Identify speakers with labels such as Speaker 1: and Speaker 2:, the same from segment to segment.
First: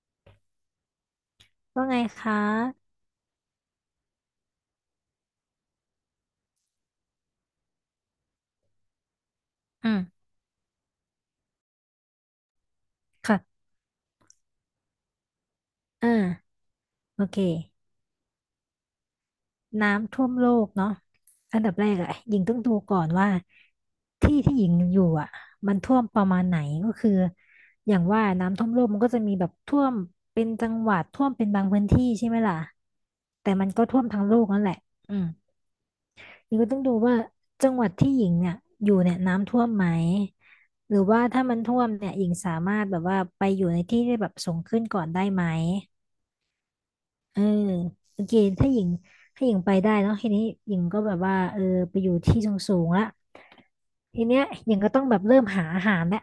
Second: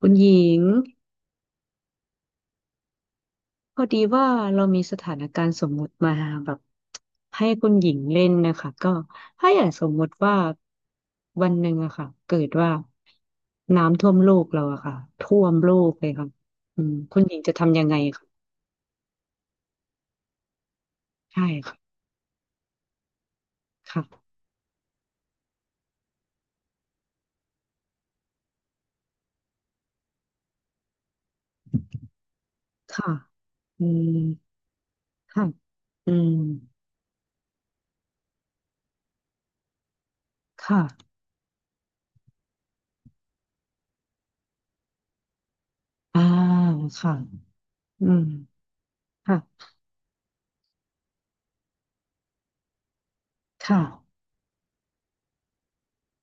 Speaker 1: คุณหญิง
Speaker 2: ว่าไงคะ
Speaker 1: พอดีว่าเรามีสถานการณ์สมมุติมาแบบให้คุณหญิงเล่นนะคะก็ถ้าอย่างสม
Speaker 2: อืม
Speaker 1: มุติว่าวันหนึ่งอะค่ะเกิดว่า
Speaker 2: ค่ะ
Speaker 1: น้ำท่วมโลกเราอะค่ะท่วมโลกเล
Speaker 2: อ่
Speaker 1: ยค่ะ
Speaker 2: า
Speaker 1: อืมคุ
Speaker 2: โอ
Speaker 1: ณหญิ
Speaker 2: เค
Speaker 1: งจะทำยังไงค่ะ
Speaker 2: น้ำท่วมโลกเนาะ
Speaker 1: ใช่
Speaker 2: อันดับ
Speaker 1: ค่ะ
Speaker 2: แรกอะหญิงต้องดูก่อนว่า
Speaker 1: ค่ะ
Speaker 2: ที่ที่หญิงอยู่อะมันท่วมประมาณไหนก็คืออย่างว่าน้ำท่วมโลกมันก็จะมีแบบท่วมเป็นจังหวัดท่วมเป็นบางพื้นที่ใช่ไหมล่ะ
Speaker 1: ค่ะ
Speaker 2: แต่มัน
Speaker 1: อื
Speaker 2: ก็ท่วม
Speaker 1: ม
Speaker 2: ทั้งโลกนั่นแหละอืม
Speaker 1: ค่ะอืม
Speaker 2: หญิงก็ต้องดูว่าจังหวัดที่หญิงเนี่ยอยู่เนี่ยน้ำท่วมไหมหรือ
Speaker 1: ค่ะ
Speaker 2: ว่าถ้ามันท่วมเนี่ยหญิงสามารถแบบว่าไปอยู่ในที่ที่แบบสูงขึ้นก่อนได้ไหม
Speaker 1: อ่าค่ะ
Speaker 2: เออ
Speaker 1: อื
Speaker 2: โอ
Speaker 1: ม
Speaker 2: เคถ้าหญิงถ้าหญิง
Speaker 1: ค่ะ
Speaker 2: ไปได้เนาะทีนี้หญิงก็แบบว่าเออไปอยู่ที่สูงๆละ
Speaker 1: ค่ะ
Speaker 2: ทีเนี้ยหญิงก็ต้องแบบเริ่มหาอาหารแล้ว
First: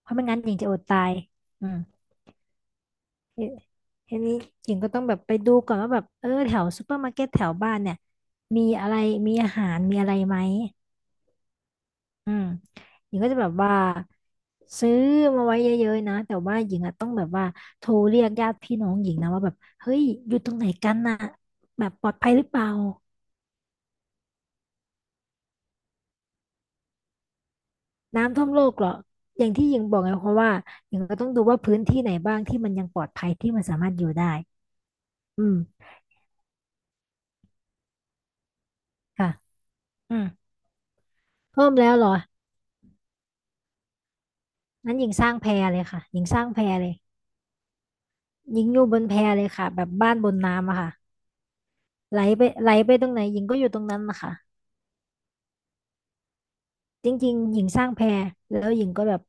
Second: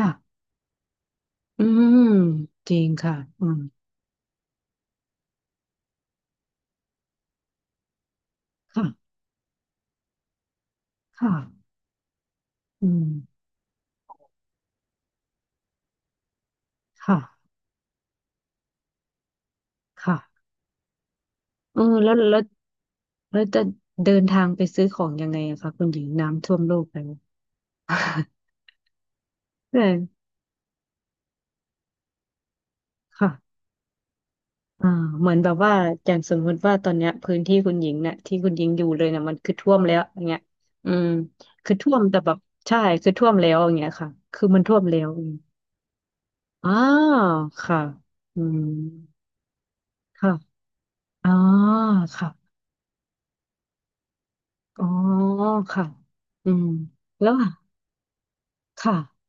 Speaker 2: เพ
Speaker 1: ่ะ
Speaker 2: ราะไม่งั้นหญิงจะอดตาย
Speaker 1: อื
Speaker 2: อืม
Speaker 1: มจริงค่ะ
Speaker 2: ที
Speaker 1: อืม
Speaker 2: ทีนี้หญิงก็ต้องแบบไปดูก่อนว่าแบบเออแถวซูเปอร์มาร์เก็ตแถวบ้านเนี่ยมีอะไร
Speaker 1: ค่ะ
Speaker 2: มีอาหารมีอะไรไหม
Speaker 1: ค่ะ
Speaker 2: อืม
Speaker 1: อื
Speaker 2: หญิงก็จะ
Speaker 1: ม
Speaker 2: แบบว่าซื้อมาไว้เยอะๆนะแต่ว่าหญิงอะต้อง
Speaker 1: ค่ะ
Speaker 2: แบบว่าโทรเรียกญาติพี่น้องหญิงนะว่าแบบเฮ้ยอยู่
Speaker 1: ค่ะ
Speaker 2: ตรงไหนกันน่ะ
Speaker 1: เออ
Speaker 2: แบบปลอดภัยหรือเปล่า
Speaker 1: แล้วจะเดินทางไปซื้อของยังไงอะคะคุณหญิงน้ำท่วมโลกแล้ว
Speaker 2: น้ำท่วมโลกเหรออย่างที่
Speaker 1: ใ
Speaker 2: หญิงบอกไง
Speaker 1: ช่
Speaker 2: เพราะว่าหญิงก็ต้องดูว่าพื้นที่ไหนบ้างที่มันยังปลอดภั
Speaker 1: ค่ะ
Speaker 2: ยที่มันสามารถอยู่ได้
Speaker 1: อ่าเหมือน
Speaker 2: อื
Speaker 1: แบบว่า
Speaker 2: ม
Speaker 1: อย่างสมมติว่าตอนเนี้ยพื้นที่คุณหญิงเนี่ยที่คุณหญิงอยู่เลยเนี่ย
Speaker 2: ค่ะ
Speaker 1: มันคือท่วมแล้ว
Speaker 2: อื
Speaker 1: อย่า
Speaker 2: ม
Speaker 1: งเงี้ยอืม
Speaker 2: เพิ่
Speaker 1: คื
Speaker 2: ม
Speaker 1: อท่
Speaker 2: แล้ว
Speaker 1: วม
Speaker 2: เหรอ
Speaker 1: แต่แบบใช่คือท่วมแล้วอย่างเงี้ยค่ะคือมันท่วม
Speaker 2: นั้
Speaker 1: แล้
Speaker 2: นห
Speaker 1: ว
Speaker 2: ญิง
Speaker 1: อ
Speaker 2: ส
Speaker 1: ย่าง
Speaker 2: ร้าง
Speaker 1: เงี้ย
Speaker 2: แพเลยค่ะหญิงสร้างแพ
Speaker 1: อ่า
Speaker 2: เลย
Speaker 1: วค่ะอื
Speaker 2: ห
Speaker 1: ม
Speaker 2: ญิงอยู่บนแพเลยค่ะแบบบ้านบ
Speaker 1: ค่ะ
Speaker 2: นน้ำอะค่ะ
Speaker 1: อ๋อ
Speaker 2: ไหล
Speaker 1: ค่ะ
Speaker 2: ไปไหลไปตรงไหนหญิงก็อยู่ตรงนั้นนะคะ
Speaker 1: อ๋อค่ะอืม
Speaker 2: จ
Speaker 1: แล้
Speaker 2: ริ
Speaker 1: ว
Speaker 2: งๆหญิงสร้างแพแล้วหญิง
Speaker 1: ค่ะ
Speaker 2: ก็แบบ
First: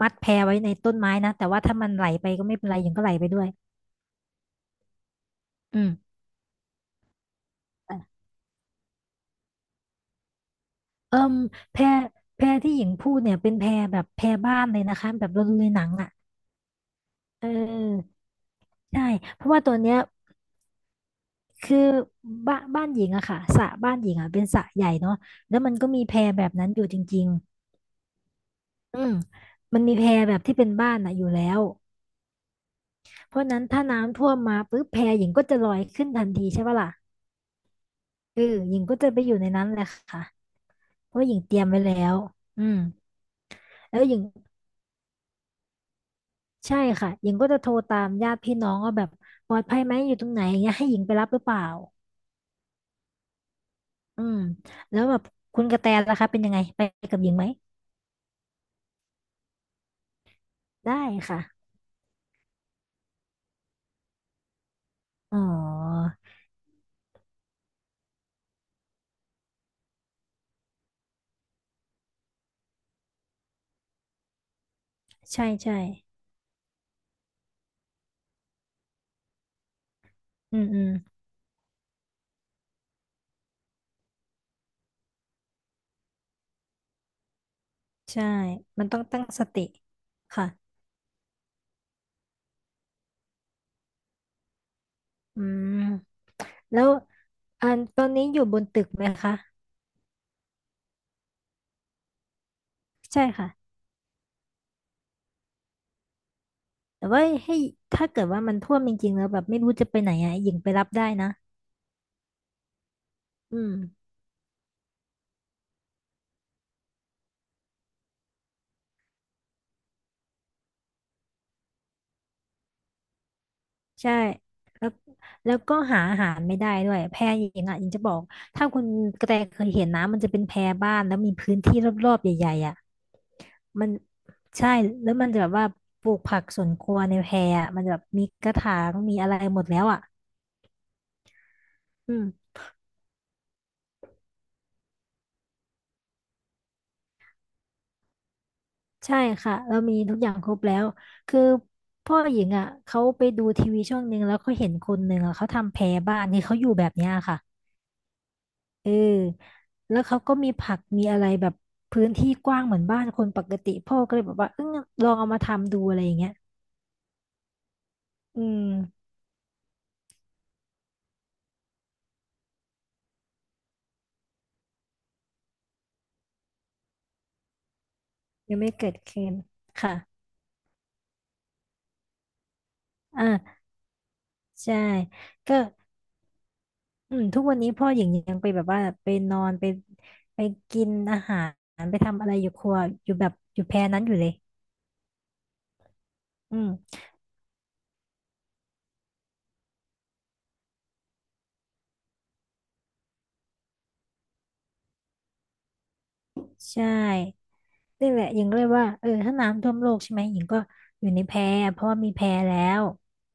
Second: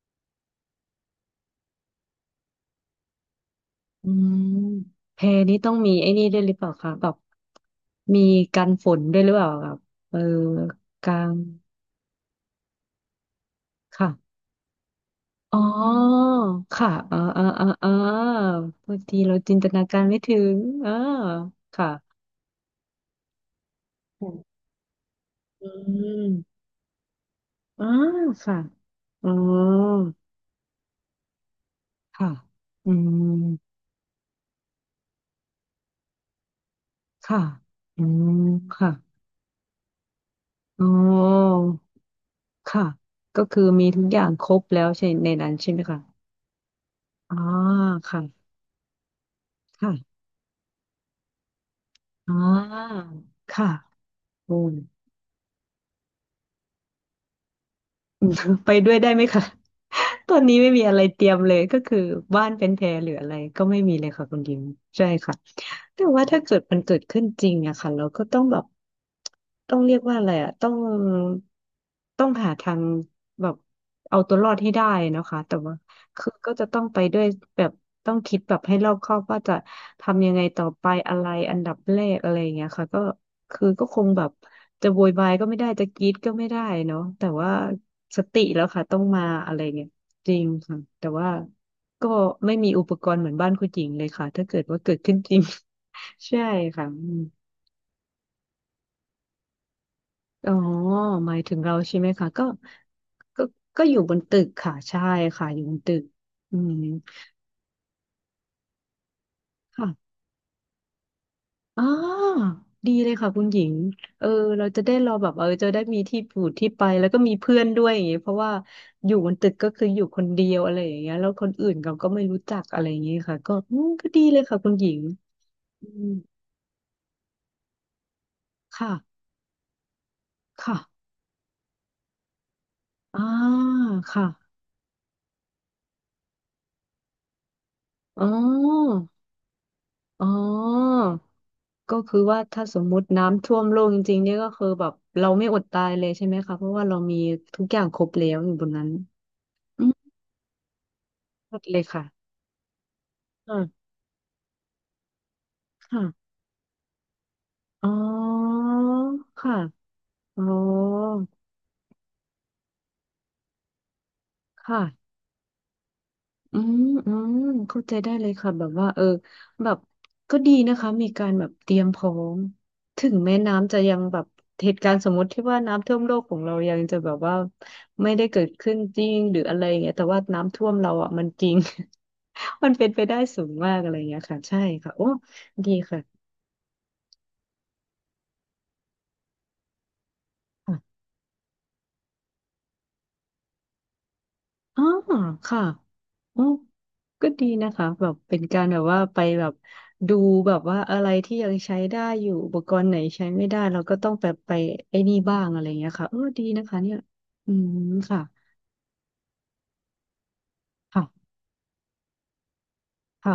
Speaker 2: มัดแพไว้ในต้นไม้นะแต่ว่าถ้ามันไหลไปก็ไม่เป็นไรหญิงก็ไหลไปด้วย
Speaker 1: อืมแพนี้ต้อง
Speaker 2: อืม
Speaker 1: มีไอ้นี่ด้วยหรือเปล่าคะแบบมี
Speaker 2: ่
Speaker 1: กันฝนด้วยหรือเปล่าครับเออกลา
Speaker 2: เอิ่
Speaker 1: ง
Speaker 2: มแพแพที่หญิงพูดเนี่ยเป็นแพแบบ
Speaker 1: ค่ะ
Speaker 2: แพบ้านเลยนะคะแบบเราดู
Speaker 1: อ๋อ
Speaker 2: ในหนังอ่ะ
Speaker 1: ค่ะเออเออ
Speaker 2: เ
Speaker 1: เออเออ
Speaker 2: ออ
Speaker 1: บาง
Speaker 2: ใช่
Speaker 1: ทีเรา
Speaker 2: เพราะ
Speaker 1: จิน
Speaker 2: ว่า
Speaker 1: ต
Speaker 2: ตัว
Speaker 1: นา
Speaker 2: เนี้ย
Speaker 1: การไม่ถึงเออ
Speaker 2: คื
Speaker 1: ค่ะ
Speaker 2: อบ้านหญิงอะค่ะสระบ้านหญิง
Speaker 1: อื
Speaker 2: อะ
Speaker 1: ม
Speaker 2: เป็นสระใหญ่เนาะแล้ว
Speaker 1: อื
Speaker 2: มันก็มีแพแบบ
Speaker 1: ม
Speaker 2: นั้นอยู่จริง
Speaker 1: อ๋อค่ะ
Speaker 2: ๆอืม
Speaker 1: อ๋อ
Speaker 2: มันมีแพแบบที่เป็นบ้านอะอยู่แล้ว
Speaker 1: ค่ะอื
Speaker 2: เพราะฉะนั้น
Speaker 1: ม
Speaker 2: ถ้าน้ำท่วมมาปุ๊บแพหญิงก็จะลอยขึ้นทันทีใช่ปะล่ะ
Speaker 1: ค่ะอืม
Speaker 2: เออหญิง
Speaker 1: ค่ะ
Speaker 2: ก็จะไปอยู่ในนั้นแหละค่ะ
Speaker 1: อ๋
Speaker 2: เพราะว่าหญิงเต
Speaker 1: อ
Speaker 2: รียมไว้แล้วอืม
Speaker 1: ค่ะก็คือมี
Speaker 2: แล้
Speaker 1: ทุ
Speaker 2: ว
Speaker 1: ก
Speaker 2: ห
Speaker 1: อ
Speaker 2: ญิง
Speaker 1: ย่างครบแล้วใช่ในนั้นใช่ไหมคะ
Speaker 2: ใช่ค่ะหญิ
Speaker 1: อ๋
Speaker 2: ง
Speaker 1: อ
Speaker 2: ก็จะโทรตาม
Speaker 1: ค่ะ
Speaker 2: ญาติพี่น้องว่าแบบปลอดภัย
Speaker 1: ค่ะ
Speaker 2: ไหมอยู่ตรงไหนอย่างเงี้ยให้หญิงไปรับหรือเปล่า
Speaker 1: อ่าค่ะ
Speaker 2: อืม
Speaker 1: โอ้ ย
Speaker 2: แล้วแบบคุณกระแตล่ะคะเป็นยังไงไปกับหญิงไหม
Speaker 1: อืม ไปด้วยได้ไหมคะ ตอนนี้ไม่มี
Speaker 2: ได้
Speaker 1: อะไรเตรียม
Speaker 2: ค่ะ
Speaker 1: เลยก็คือบ้านเป็นแพหรืออะไรก็ไม่มีเลยค่ะคุณยิมใช่ค่ะ
Speaker 2: อ๋อ
Speaker 1: แต่ว่าถ้าเกิดมันเกิดขึ้นจริงอะค่ะเราก็ต้องแบบต้องเรียกว่าอะไรอะต้องหาทางแบบเอาตัวรอดให้ได้นะคะ
Speaker 2: ใช่
Speaker 1: แต่ว่า
Speaker 2: ใช่
Speaker 1: คือก็จะต้องไปด้วยแบบต้องคิดแบบให้รอบคอบว่าจะทำยังไง
Speaker 2: อื
Speaker 1: ต่อ
Speaker 2: มอื
Speaker 1: ไป
Speaker 2: ม
Speaker 1: อะไรอันดับแรกอะไรอย่างเงี้ยค่ะก็คือก็คงแบบ จะโวยวายก็ไม่ได้จะกรี๊ดก็ไม่ได้เนาะแต่ว่าส
Speaker 2: ใช่
Speaker 1: ติแล้วค่ะ
Speaker 2: มัน
Speaker 1: ต้
Speaker 2: ต้
Speaker 1: อ
Speaker 2: อ
Speaker 1: ง
Speaker 2: งตั้
Speaker 1: มา
Speaker 2: งส
Speaker 1: อะไร
Speaker 2: ติ
Speaker 1: เงี้ยจริง
Speaker 2: ค่ะ
Speaker 1: ค่ะแต่ว่าก็ไม่มีอุปกรณ์เหมือนบ้านคุณหญิงเลยค่ะถ้าเกิดว่าเกิดขึ้นจริ
Speaker 2: อื
Speaker 1: ง
Speaker 2: ม
Speaker 1: ใช่
Speaker 2: แล้
Speaker 1: ค่ะ
Speaker 2: ว
Speaker 1: อืม
Speaker 2: อันตอนนี้อยู่บนตึกไหมคะ
Speaker 1: อ๋อหมายถึงเราใช่ไหมคะ
Speaker 2: ใช่
Speaker 1: ก็
Speaker 2: ค่ะ
Speaker 1: ก็อยู่บนตึกค่ะใช่ค่ะอยู่บนตึกอืม
Speaker 2: แต่ว่าให้ถ้าเกิดว่ามันท่วมจริงๆแล้วแบบไม่รู้จะ
Speaker 1: ค่ะ
Speaker 2: ไปไหนอ่ะหญิงไปรับได้นะ
Speaker 1: อ๋อดีเลยค่ะคุณห
Speaker 2: อื
Speaker 1: ญิ
Speaker 2: ม
Speaker 1: งเออเราจะได้รอแบบเออจะได้มีที่อยู่ที่ไปแล้วก็มีเพื่อนด้วยอย่างเงี้ยเพราะว่าอยู่บนตึกก็คืออยู่คนเดียวอะไรอย่างเงี้ยแล้วคนอื่นเราก็ไม่รู้จักอะไรอย่างเงี้ยค่ะก็อืมก็
Speaker 2: ใช่
Speaker 1: ดีเลยค่ะคุณห
Speaker 2: แล้
Speaker 1: ญิ
Speaker 2: ว
Speaker 1: ง
Speaker 2: แล้วก็
Speaker 1: อื
Speaker 2: หา
Speaker 1: ม
Speaker 2: อาหารไม่ได้ด้วยแพหญิงอ่ะหญิงจะบอกถ้าคุณ
Speaker 1: ค่ะ
Speaker 2: กระแตเคยเห็นนะมันจะเป็นแพบ้า
Speaker 1: ค่ะ
Speaker 2: นแล้วมีพื้นที่รอบๆใหญ่ๆอ่ะ
Speaker 1: อ่า
Speaker 2: มัน
Speaker 1: ค่ะ
Speaker 2: ใช่แล้วมันจะแบบว่าปลูกผักสวนครัวในแพอ่ะมันจะแบบ
Speaker 1: อ๋
Speaker 2: มี
Speaker 1: อ
Speaker 2: กระถางมีอะไรหมดแล้วอ่ะ
Speaker 1: อ๋อก็
Speaker 2: อื
Speaker 1: คือว่า
Speaker 2: ม
Speaker 1: ถ้าสมมุติน้ำท่วมโลกจริงๆเนี่ยก็คือแบบเราไม่อดตายเลยใช่ไหมคะเพราะว่าเรามีทุกอย่างครบแล้วอยู่บนนั้น
Speaker 2: ใช่ค่ะเรา
Speaker 1: อืม
Speaker 2: มีทุกอย่างครบแล้วคือ
Speaker 1: หมดเลยค่ะ
Speaker 2: พ่อหญิงอ่ะเขาไปดูทีวีช่องหนึ่งแล้วเขาเห็นคนหนึ่งอ่ะเขาทำแพรบ้าน
Speaker 1: ค่ะ
Speaker 2: นี่เขาอยู่แบบเนี้ยค่ะ
Speaker 1: อ๋อ
Speaker 2: เออ
Speaker 1: ค่ะ
Speaker 2: แล้วเขาก็
Speaker 1: อ๋อ
Speaker 2: มีผักมีอะไรแบบพื้นที่กว้างเหมือนบ้านคนปกติพ่อก็เลยแบบว่าเออล
Speaker 1: ค่ะ
Speaker 2: องเอามาทำดูอะไรอย่างเงี้ย
Speaker 1: อืมเข้าใจได้เลย
Speaker 2: อื
Speaker 1: ค่ะแบ
Speaker 2: ม
Speaker 1: บว่าเออแบบก็ดีนะคะมีการแบบเตรียมพร้อมถึงแม้น้ำจะยังแบบเหตุการณ์สมมติที่ว่าน้ำท่วมโลกของเรายังจะแบบว่าไม่ได้เกิด
Speaker 2: ยังไม่
Speaker 1: ขึ้น
Speaker 2: เกิด
Speaker 1: จริง
Speaker 2: ขึ้น
Speaker 1: หรืออะไรอย่างเงี้ย
Speaker 2: ค่ะ
Speaker 1: แต่ว่าน้ำท่วมเราอ่ะมันจริง มันเป็นไปได้สูง
Speaker 2: อ่า
Speaker 1: มากอะไรอย่างเงี้ยค่ะใช่
Speaker 2: ใช่
Speaker 1: ค่ะโอ้
Speaker 2: ก็
Speaker 1: ดีค่ะ
Speaker 2: อืมทุกวันนี้พ่อหญิงยังไปแบบว่าไปนอนไปกินอาหารไปทำอะไรอยู่ครัวอยู่แบบอยู่แพรนั้นอยู่เลย
Speaker 1: อ๋อค่ะอ๋อ
Speaker 2: อืม
Speaker 1: ก็ดีนะคะแบบเป็นการแบบว่าไปแบบดูแบบว่าอะไรที่ยังใช้ได้อยู่อุปกรณ์ไหนใช้ไม่ได้เราก็ต้องแบบไปไอ้นี่บ้างอะไรอย่างเงี้ยค่ะเออดีนะคะ
Speaker 2: ใช่
Speaker 1: เนี่ยอืม
Speaker 2: นี่แห
Speaker 1: ค่ะ
Speaker 2: ละหญิงก็เลยว่าเออถ้าน้ำท่วมโลกใช่ไหมหญิงก็อยู่ใน
Speaker 1: ค่ะ
Speaker 2: แพเพราะว่ามีแพแล้ว
Speaker 1: ค่ะ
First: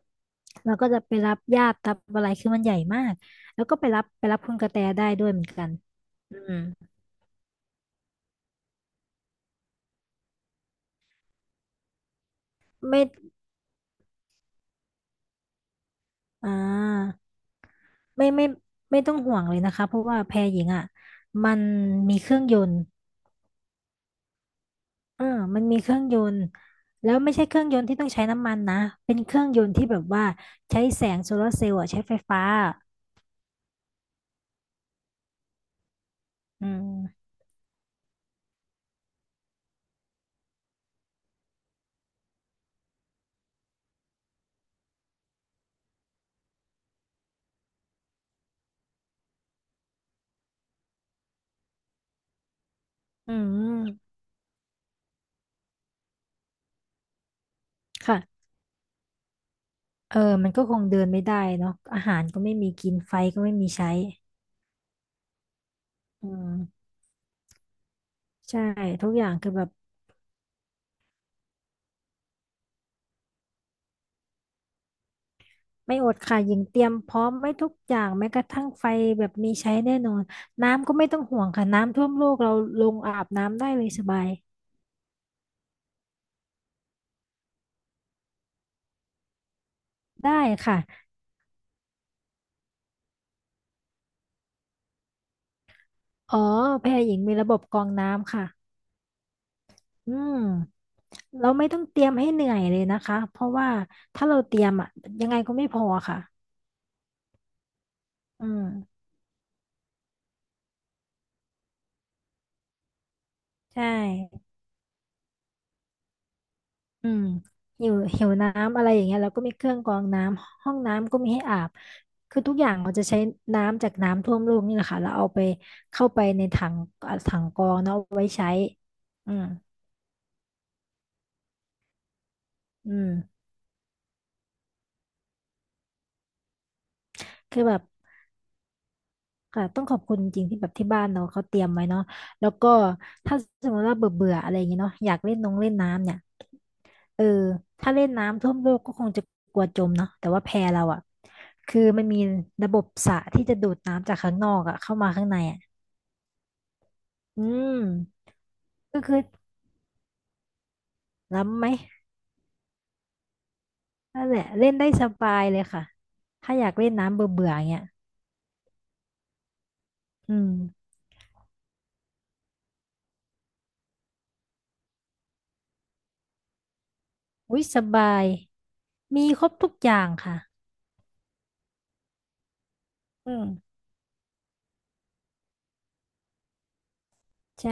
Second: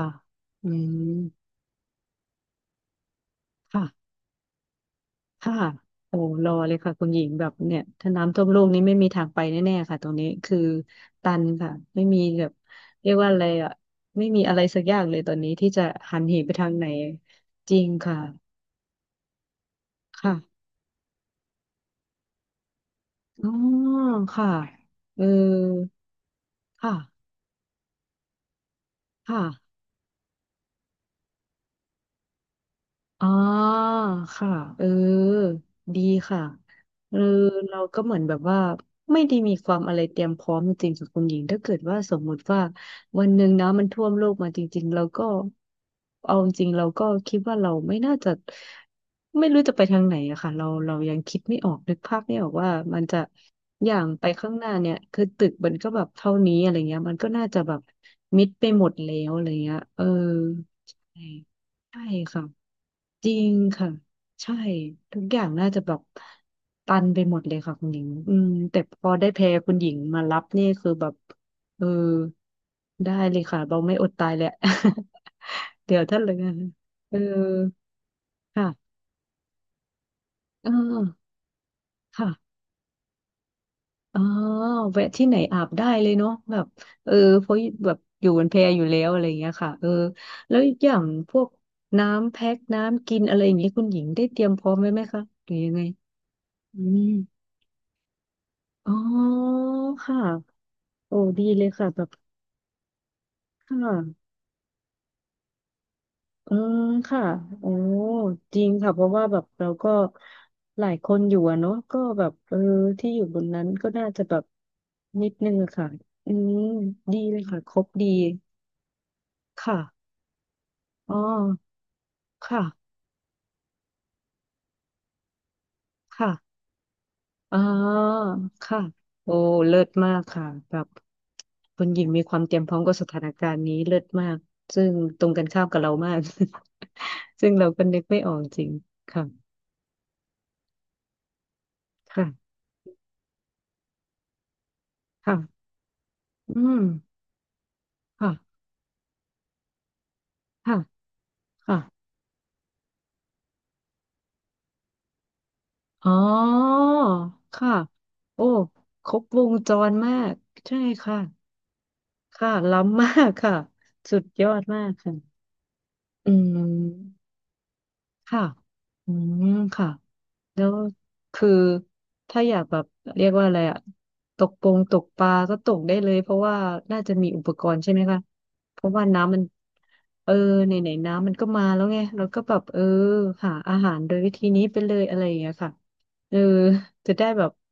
Speaker 1: อื
Speaker 2: เราก็
Speaker 1: ม
Speaker 2: จะไปรับญาติรับอะไรคือมันใหญ่มาก แล้วก็
Speaker 1: ค่ะ
Speaker 2: ไปรับคุณกระแตได้ด้วยเหมือน
Speaker 1: ค่ะ
Speaker 2: กัน
Speaker 1: โอ้
Speaker 2: อื
Speaker 1: รอ
Speaker 2: ม
Speaker 1: เลยค่ะคุณหญิงแบบเนี่ยถ้าน้ำท่วมโลกนี้ไม่มีทางไปแน่ๆค่ะตรงนี้คือตันค่ะไม่มีแบบ
Speaker 2: ไม่
Speaker 1: เรียกว่าอะไรอ่ะไม่มีอะไรสักอย่างเลยตอนนี้ที่จะหันเห
Speaker 2: อ่
Speaker 1: ไปทางไหน
Speaker 2: า
Speaker 1: จริงค่ะ
Speaker 2: ไม่ไม่ไม่ต้องห่วงเลยนะคะเพราะว่า
Speaker 1: ค่ะ
Speaker 2: แพหญิงอ่ะ มันมีเครื่องยนต์
Speaker 1: อ๋อค่ะเอ
Speaker 2: เอ
Speaker 1: อ
Speaker 2: อมันมีเครื่องยนต์
Speaker 1: ค่ะ
Speaker 2: แล้วไม่ใช่เครื่องยนต์ที่ต้องใช้น้ำมันนะเป็นเค
Speaker 1: ค่ะ
Speaker 2: รื่องยนต์ที่แบบว่าใช้แสงโซลาร์เซลล์อะใช้ไฟฟ้า
Speaker 1: อ๋อค่ะเออดีค่ะ
Speaker 2: อื
Speaker 1: เออ
Speaker 2: ม
Speaker 1: เราก็เหมือนแบบว่าไม่ได้มีความอะไรเตรียมพร้อมจริงๆกับคุณหญิงถ้าเกิดว่าสมมุติว่าวันหนึ่งนะมันท่วมโลกมาจริงๆเราก็เอาจริงเราก็คิดว่าเราไม่น่าจะไม่รู้จะไปทางไหนอะค่ะเรายังคิดไม่ออกนึกภาพไม่ออกว่ามันจะ
Speaker 2: อื
Speaker 1: อย่าง
Speaker 2: ม
Speaker 1: ไปข้างหน้าเนี่ยคือตึกมันก็แบบเท่านี้อะไรเงี้ยมันก็น่าจะแบบมิ
Speaker 2: ค่ะ
Speaker 1: ดไปหมดแล้วอะไรเงี้ยเออ
Speaker 2: เออมันก็คง
Speaker 1: ใช
Speaker 2: เดินไม่
Speaker 1: ่
Speaker 2: ได้เนาะ
Speaker 1: ใช่
Speaker 2: อาหารก็
Speaker 1: ค่ะ
Speaker 2: ไม่มีกิน ไฟ
Speaker 1: จริ
Speaker 2: ก็ไม่
Speaker 1: ง
Speaker 2: มีใช้
Speaker 1: ค่ะใช่ทุกอย่างน่าจะแบบ
Speaker 2: อืม
Speaker 1: ตันไปหมดเลยค่ะคุณหญิงอืม
Speaker 2: ใช่
Speaker 1: แต่พ
Speaker 2: ทุ
Speaker 1: อ
Speaker 2: กอ
Speaker 1: ได้
Speaker 2: ย่าง
Speaker 1: แพ
Speaker 2: คือ
Speaker 1: ร
Speaker 2: แบบ
Speaker 1: คุณหญิงมารับนี่คือแบบเออได้เลยค่ะเราไม่อดตายแหละ เดี๋
Speaker 2: ไม่
Speaker 1: ยว
Speaker 2: อด
Speaker 1: ถ้าเลย
Speaker 2: ค่ะยิงเตรียมพ
Speaker 1: เออ
Speaker 2: ร้อมไว้ทุกอย่างแม้กระทั่
Speaker 1: ค่ะ
Speaker 2: งไฟแบบมีใช้แน่นอน
Speaker 1: เอ
Speaker 2: น้ำก็ไม่ต้อง
Speaker 1: อ
Speaker 2: ห่วงค่ะ น้ำท่วมโล
Speaker 1: ค่ะ
Speaker 2: กเราลงอาบน้ำได้เลยส
Speaker 1: อ๋
Speaker 2: บา
Speaker 1: อ
Speaker 2: ย
Speaker 1: แวะที่ไหนอาบได้เลยเนาะแบบเออเพราะแบบอยู่บนแพอยู่แล้วอะไรอย่างเงี้ยค่ะเออ
Speaker 2: ได้
Speaker 1: แล้ว
Speaker 2: ค่ะ
Speaker 1: อย่างพวกน้ำแพ็คน้ำกินอะไรอย่างเงี้ยคุณหญิงได้เตรียมพร้อมไว้ไหมคะหรือยังไง
Speaker 2: อ๋อ
Speaker 1: อื
Speaker 2: แพร
Speaker 1: ม
Speaker 2: หญิงมีระบบกรองน้ำค่ะ
Speaker 1: อ๋อ
Speaker 2: อื
Speaker 1: ค่ะ
Speaker 2: ม
Speaker 1: โอ้ดี
Speaker 2: เรา
Speaker 1: เล
Speaker 2: ไม่
Speaker 1: ย
Speaker 2: ต้อง
Speaker 1: ค่ะ
Speaker 2: เต
Speaker 1: แบ
Speaker 2: รีย
Speaker 1: บ
Speaker 2: มให้เหนื่อยเลยนะคะ เพราะว่า
Speaker 1: ค่ะ
Speaker 2: ถ้าเราเตรียมอะยังไงก็ไม่พอค่ะ
Speaker 1: อืมค่ะโอ้
Speaker 2: อื
Speaker 1: จ
Speaker 2: ม
Speaker 1: ริงค่ะเพราะว่าแบบเราก็หลายคนอยู่อะเนาะก็แบบเออที่อยู่บนนั้น
Speaker 2: ใช
Speaker 1: ก็น่าจะแบบ
Speaker 2: ่
Speaker 1: นิดนึงอะค่ะ อืม
Speaker 2: อื
Speaker 1: ดี
Speaker 2: ม
Speaker 1: เลยค่ะครบ
Speaker 2: หิว
Speaker 1: ดี
Speaker 2: หิวน้ำอะไรอย่างเงี้ยเราก็มีเครื่อ
Speaker 1: ค่ะ
Speaker 2: งกรองน้ำห้องน้ำ
Speaker 1: อ๋อ
Speaker 2: ก็มีให้อาบคือทุก
Speaker 1: ค่ะ
Speaker 2: อย่างเราจะใช้น้ำจากน้ำท่วมโลกนี่แหละค่ะเราเอาไปเข้าไป
Speaker 1: ค่ะ
Speaker 2: ในถังอ่ะถัง
Speaker 1: อ๋อ
Speaker 2: กรองเนาะเอาไว้ใช้
Speaker 1: ค่ะ
Speaker 2: อื
Speaker 1: โอ้
Speaker 2: ม
Speaker 1: เลิศมากค่ะแบบคุณหญิงมีความเตรียมพร้อม
Speaker 2: อื
Speaker 1: กับส
Speaker 2: ม
Speaker 1: ถานการณ์นี้เลิศมาก ซึ่งตรงกันข้ามกับเรามาก ซึ่ง
Speaker 2: คือ
Speaker 1: เรา
Speaker 2: แบ
Speaker 1: ก็
Speaker 2: บ
Speaker 1: นึกไม่ออกจริงค่ะ
Speaker 2: ค่ะต้องขอบคุณจริงที่แบบที่บ้านเราเขาเตรียมไว้เนาะ
Speaker 1: ค่ะ
Speaker 2: แล้วก็ถ้าสมมติว่าเบื่อเบื่ออะไรอย่างเงี้ยเนาะอยากเล่นน้อง
Speaker 1: ค่ะ
Speaker 2: เล่นน้ำเนี่ย
Speaker 1: อืม
Speaker 2: เออถ้าเล่นน้ำท่ว
Speaker 1: ค่ะ
Speaker 2: มโลกก็คงจะกลัวจมเนาะแต่ว่าแพ
Speaker 1: ค่ะ
Speaker 2: เราอะ
Speaker 1: ค่ะ
Speaker 2: คือมันมีระบบสระที่จะดูดน้ำจากข้างนอกอะเข้ามาข้างในอะ
Speaker 1: อ๋อ
Speaker 2: อื
Speaker 1: ค่ะ
Speaker 2: ม
Speaker 1: โอ้
Speaker 2: ก็
Speaker 1: คร
Speaker 2: คือ
Speaker 1: บวงจรมาก ใช่ค่ะ
Speaker 2: ล้ำไหม
Speaker 1: ค่ะ ล้ำมากค่ะ สุ
Speaker 2: นั่
Speaker 1: ด
Speaker 2: นแหละ
Speaker 1: ยอด
Speaker 2: เล่น
Speaker 1: มา
Speaker 2: ได้
Speaker 1: ก
Speaker 2: ส
Speaker 1: ค่ะ
Speaker 2: บายเลยค่ะ
Speaker 1: อื
Speaker 2: ถ้าอยากเล่นน้ำ
Speaker 1: ม
Speaker 2: เบื่อเบื่อเงี้ย
Speaker 1: ค่ะอืมค่ะ
Speaker 2: อืม
Speaker 1: แล้วคือถ้าอยากแบบเรียกว่าอะไรอะตกปงตกปลาก็ตกได้เลยเพราะว่าน่าจะมีอุป
Speaker 2: อุ้
Speaker 1: ก
Speaker 2: ย
Speaker 1: ร
Speaker 2: ส
Speaker 1: ณ์ใช่ไหม
Speaker 2: บา
Speaker 1: คะ
Speaker 2: ย
Speaker 1: เพราะว่า
Speaker 2: มี
Speaker 1: น้ำมั
Speaker 2: ค
Speaker 1: น
Speaker 2: รบทุกอย่าง
Speaker 1: เออ
Speaker 2: ค่ะ
Speaker 1: ไหนไหนน้ำมันก็มาแล้วไงเราก็แบบเออ
Speaker 2: อื
Speaker 1: หาอา
Speaker 2: ม
Speaker 1: หารโดยวิธีนี้ไปเลยอะไรอย่างเงี้ยค่ะเออจะได้แบบ
Speaker 2: ใช่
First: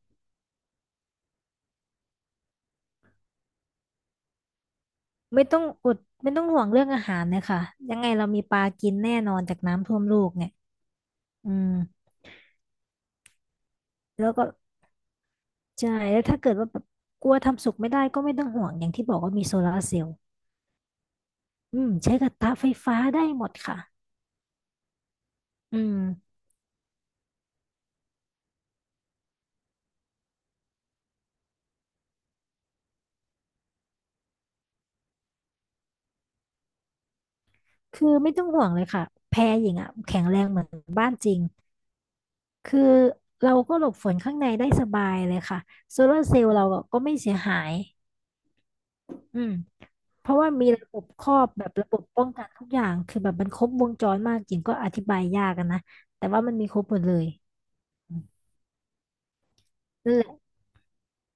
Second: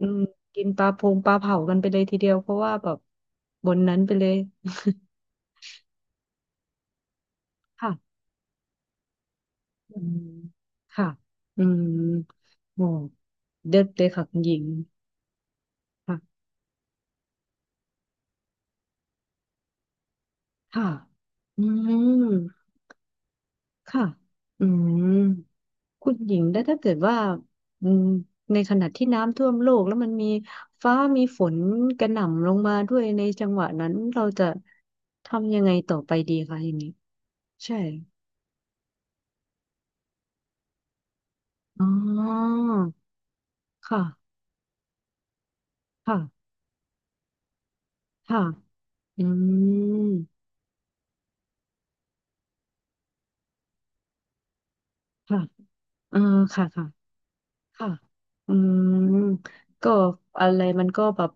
Speaker 1: อืมกินปลาพงปลาเผากันไปเลยทีเดียวเพราะว่าแบบบนนั้นไปเลย
Speaker 2: ไม่ต้องอดไม่ต้องห่วงเรื่องอาหารเลยค่ะ
Speaker 1: ค่ะ
Speaker 2: ยังไงเรามีปลากินแน่นอนจากน้ำท่
Speaker 1: อื
Speaker 2: วมโล
Speaker 1: ม
Speaker 2: กเนี่ย
Speaker 1: ค่ะ
Speaker 2: อื
Speaker 1: อื
Speaker 2: ม
Speaker 1: มโอ้เด็ดเลยค่ะ
Speaker 2: แล้ว
Speaker 1: คุณ
Speaker 2: ก็
Speaker 1: หญิง
Speaker 2: ใช่แล้วถ้าเกิดว่าแบบกลัวทำสุกไม่ได้ก็ไม่ต้องห่วงอย่างที่บอกว่ามีโซลาร์เซลล์
Speaker 1: ค่ะอื
Speaker 2: อืมใช้กระ
Speaker 1: ม
Speaker 2: ทะไฟฟ้าได้หมดค่ะ
Speaker 1: ค่ะอืม
Speaker 2: อืม
Speaker 1: คุณหญิงแล้วถ้าเกิดว่าอืมในขณะที่น้ำท่วมโลกแล้วมันมีฟ้ามีฝนกระหน่ำลงมาด้วยในจังหวะนั้นเราจะทำยังไงต่อไปดีคะอย่างนี้ใช่
Speaker 2: คือไม่ต้องห่วงเลยค่ะแพรหญิงอ่ะแข็งแรงเหมือนบ้านจริง
Speaker 1: อ๋อ
Speaker 2: คือเราก็หลบฝน
Speaker 1: ค่ะ
Speaker 2: ข้างในได้สบายเลยค่ะโซ
Speaker 1: ค่ะ
Speaker 2: ลาร์เซลล์เราก็ไม่เสียหาย
Speaker 1: ค่ะอื
Speaker 2: อืมเพราะ
Speaker 1: ม
Speaker 2: ว่ามีระบบครอบแบบระบบป้องกันทุกอย่างคือแบบมันครบวงจรมากจริงก็อธิบาย
Speaker 1: ค่ะ
Speaker 2: ยากอะนนะ
Speaker 1: เออ
Speaker 2: แต่ว่ามัน
Speaker 1: ค่ะ
Speaker 2: มีครบ
Speaker 1: ค่ะ
Speaker 2: หมดเลย
Speaker 1: ค่ะ
Speaker 2: อืม
Speaker 1: อืมก็
Speaker 2: นั่นแหละ
Speaker 1: อะไรมันก็แบบ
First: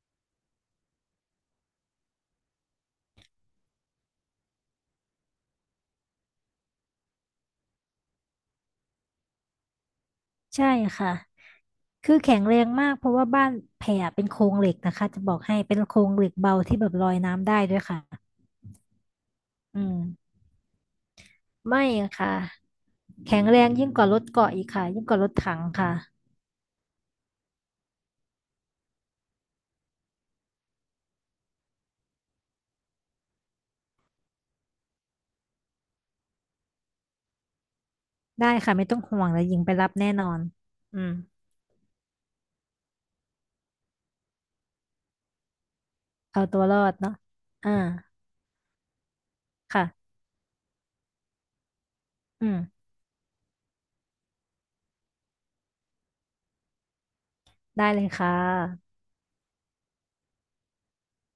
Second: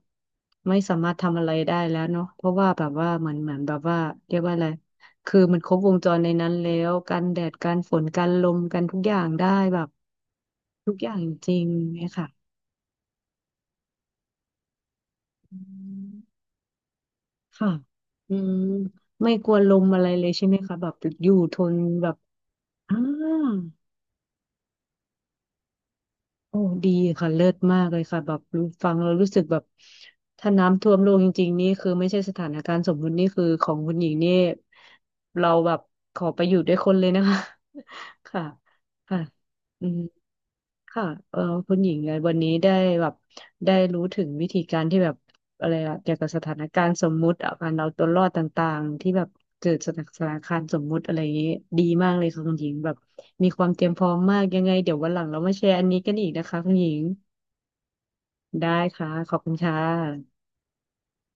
Speaker 1: ไม่สามารถทำอะไรได้แล้วเนาะเพราะว่าแบบว่าเหมือนแบบว่าเรียกว่าอะไรคือมันครบวงจรในนั้นแล้วกันแดดกันฝนกันลมกันทุกอย่างได้แบบ
Speaker 2: ใช่
Speaker 1: ทุกอ
Speaker 2: ค่ะ
Speaker 1: ย่างจริงเนี่ย
Speaker 2: คือ
Speaker 1: ค่ะ
Speaker 2: แข็งแรงมากเพราะว่าบ้านแพรเป็นโครงเหล็กนะคะจะบอกให้
Speaker 1: อื
Speaker 2: เป็นโคร
Speaker 1: ม
Speaker 2: งเหล็กเบาที่แบบลอยน้ำได้
Speaker 1: ค่ะ
Speaker 2: ด้วยค่ะ
Speaker 1: อืมไม่กลัวล
Speaker 2: อื
Speaker 1: ม
Speaker 2: ม
Speaker 1: อะไรเลยใช่ไหมคะแบบอยู่ทน
Speaker 2: ไม่
Speaker 1: แบบ
Speaker 2: ค่ะ
Speaker 1: อ่า
Speaker 2: แข็งแรงยิ่งกว่ารถเกาะอีกค่ะยิ่งกว่ารถถังค่ะ
Speaker 1: โอ้ดีค่ะเลิศมากเลยค่ะแบบรู้ฟังเรารู้สึกแบบถ้าน้ำท่วมโลกจริงๆนี่คือไม่ใช่สถานการณ์สมมุตินี่คือของคุณหญิงนี่เราแบบขอไปอยู่ด้วยคนเลยนะคะ ค่ะ
Speaker 2: ได้ค่ะไม่ต้อง
Speaker 1: ค่ะ
Speaker 2: ห่วงแล้วหญิงไป
Speaker 1: อื
Speaker 2: รับ
Speaker 1: ม
Speaker 2: แน่นอนอื
Speaker 1: ค่ะ
Speaker 2: ม
Speaker 1: เออคุณหญิงไงวันนี้ได้แบบได้รู้ถึงวิธีการที่แบบอะไรอะเกี่ยวกับส
Speaker 2: เอา
Speaker 1: ถา
Speaker 2: ตั
Speaker 1: น
Speaker 2: วรอ
Speaker 1: การ
Speaker 2: ด
Speaker 1: ณ์ส
Speaker 2: เนาะ
Speaker 1: มมุติอะกา
Speaker 2: อ่า
Speaker 1: รเอาตัวรอดต่างๆที่แบบเกิดส
Speaker 2: ค่ะ
Speaker 1: ถานการณ์สมมุติอะไรอย่างนี้ดีมากเลยค่ะ
Speaker 2: อื
Speaker 1: คุณหญิง
Speaker 2: ม
Speaker 1: แบบมีความเตรียมพร้อมมากยังไงเดี๋ยววันหลังเรามาแชร์อันนี้กันอีกนะคะคุณหญิง
Speaker 2: ได้เลยค่ะ
Speaker 1: ได้ค่ะขอบคุณค่ะ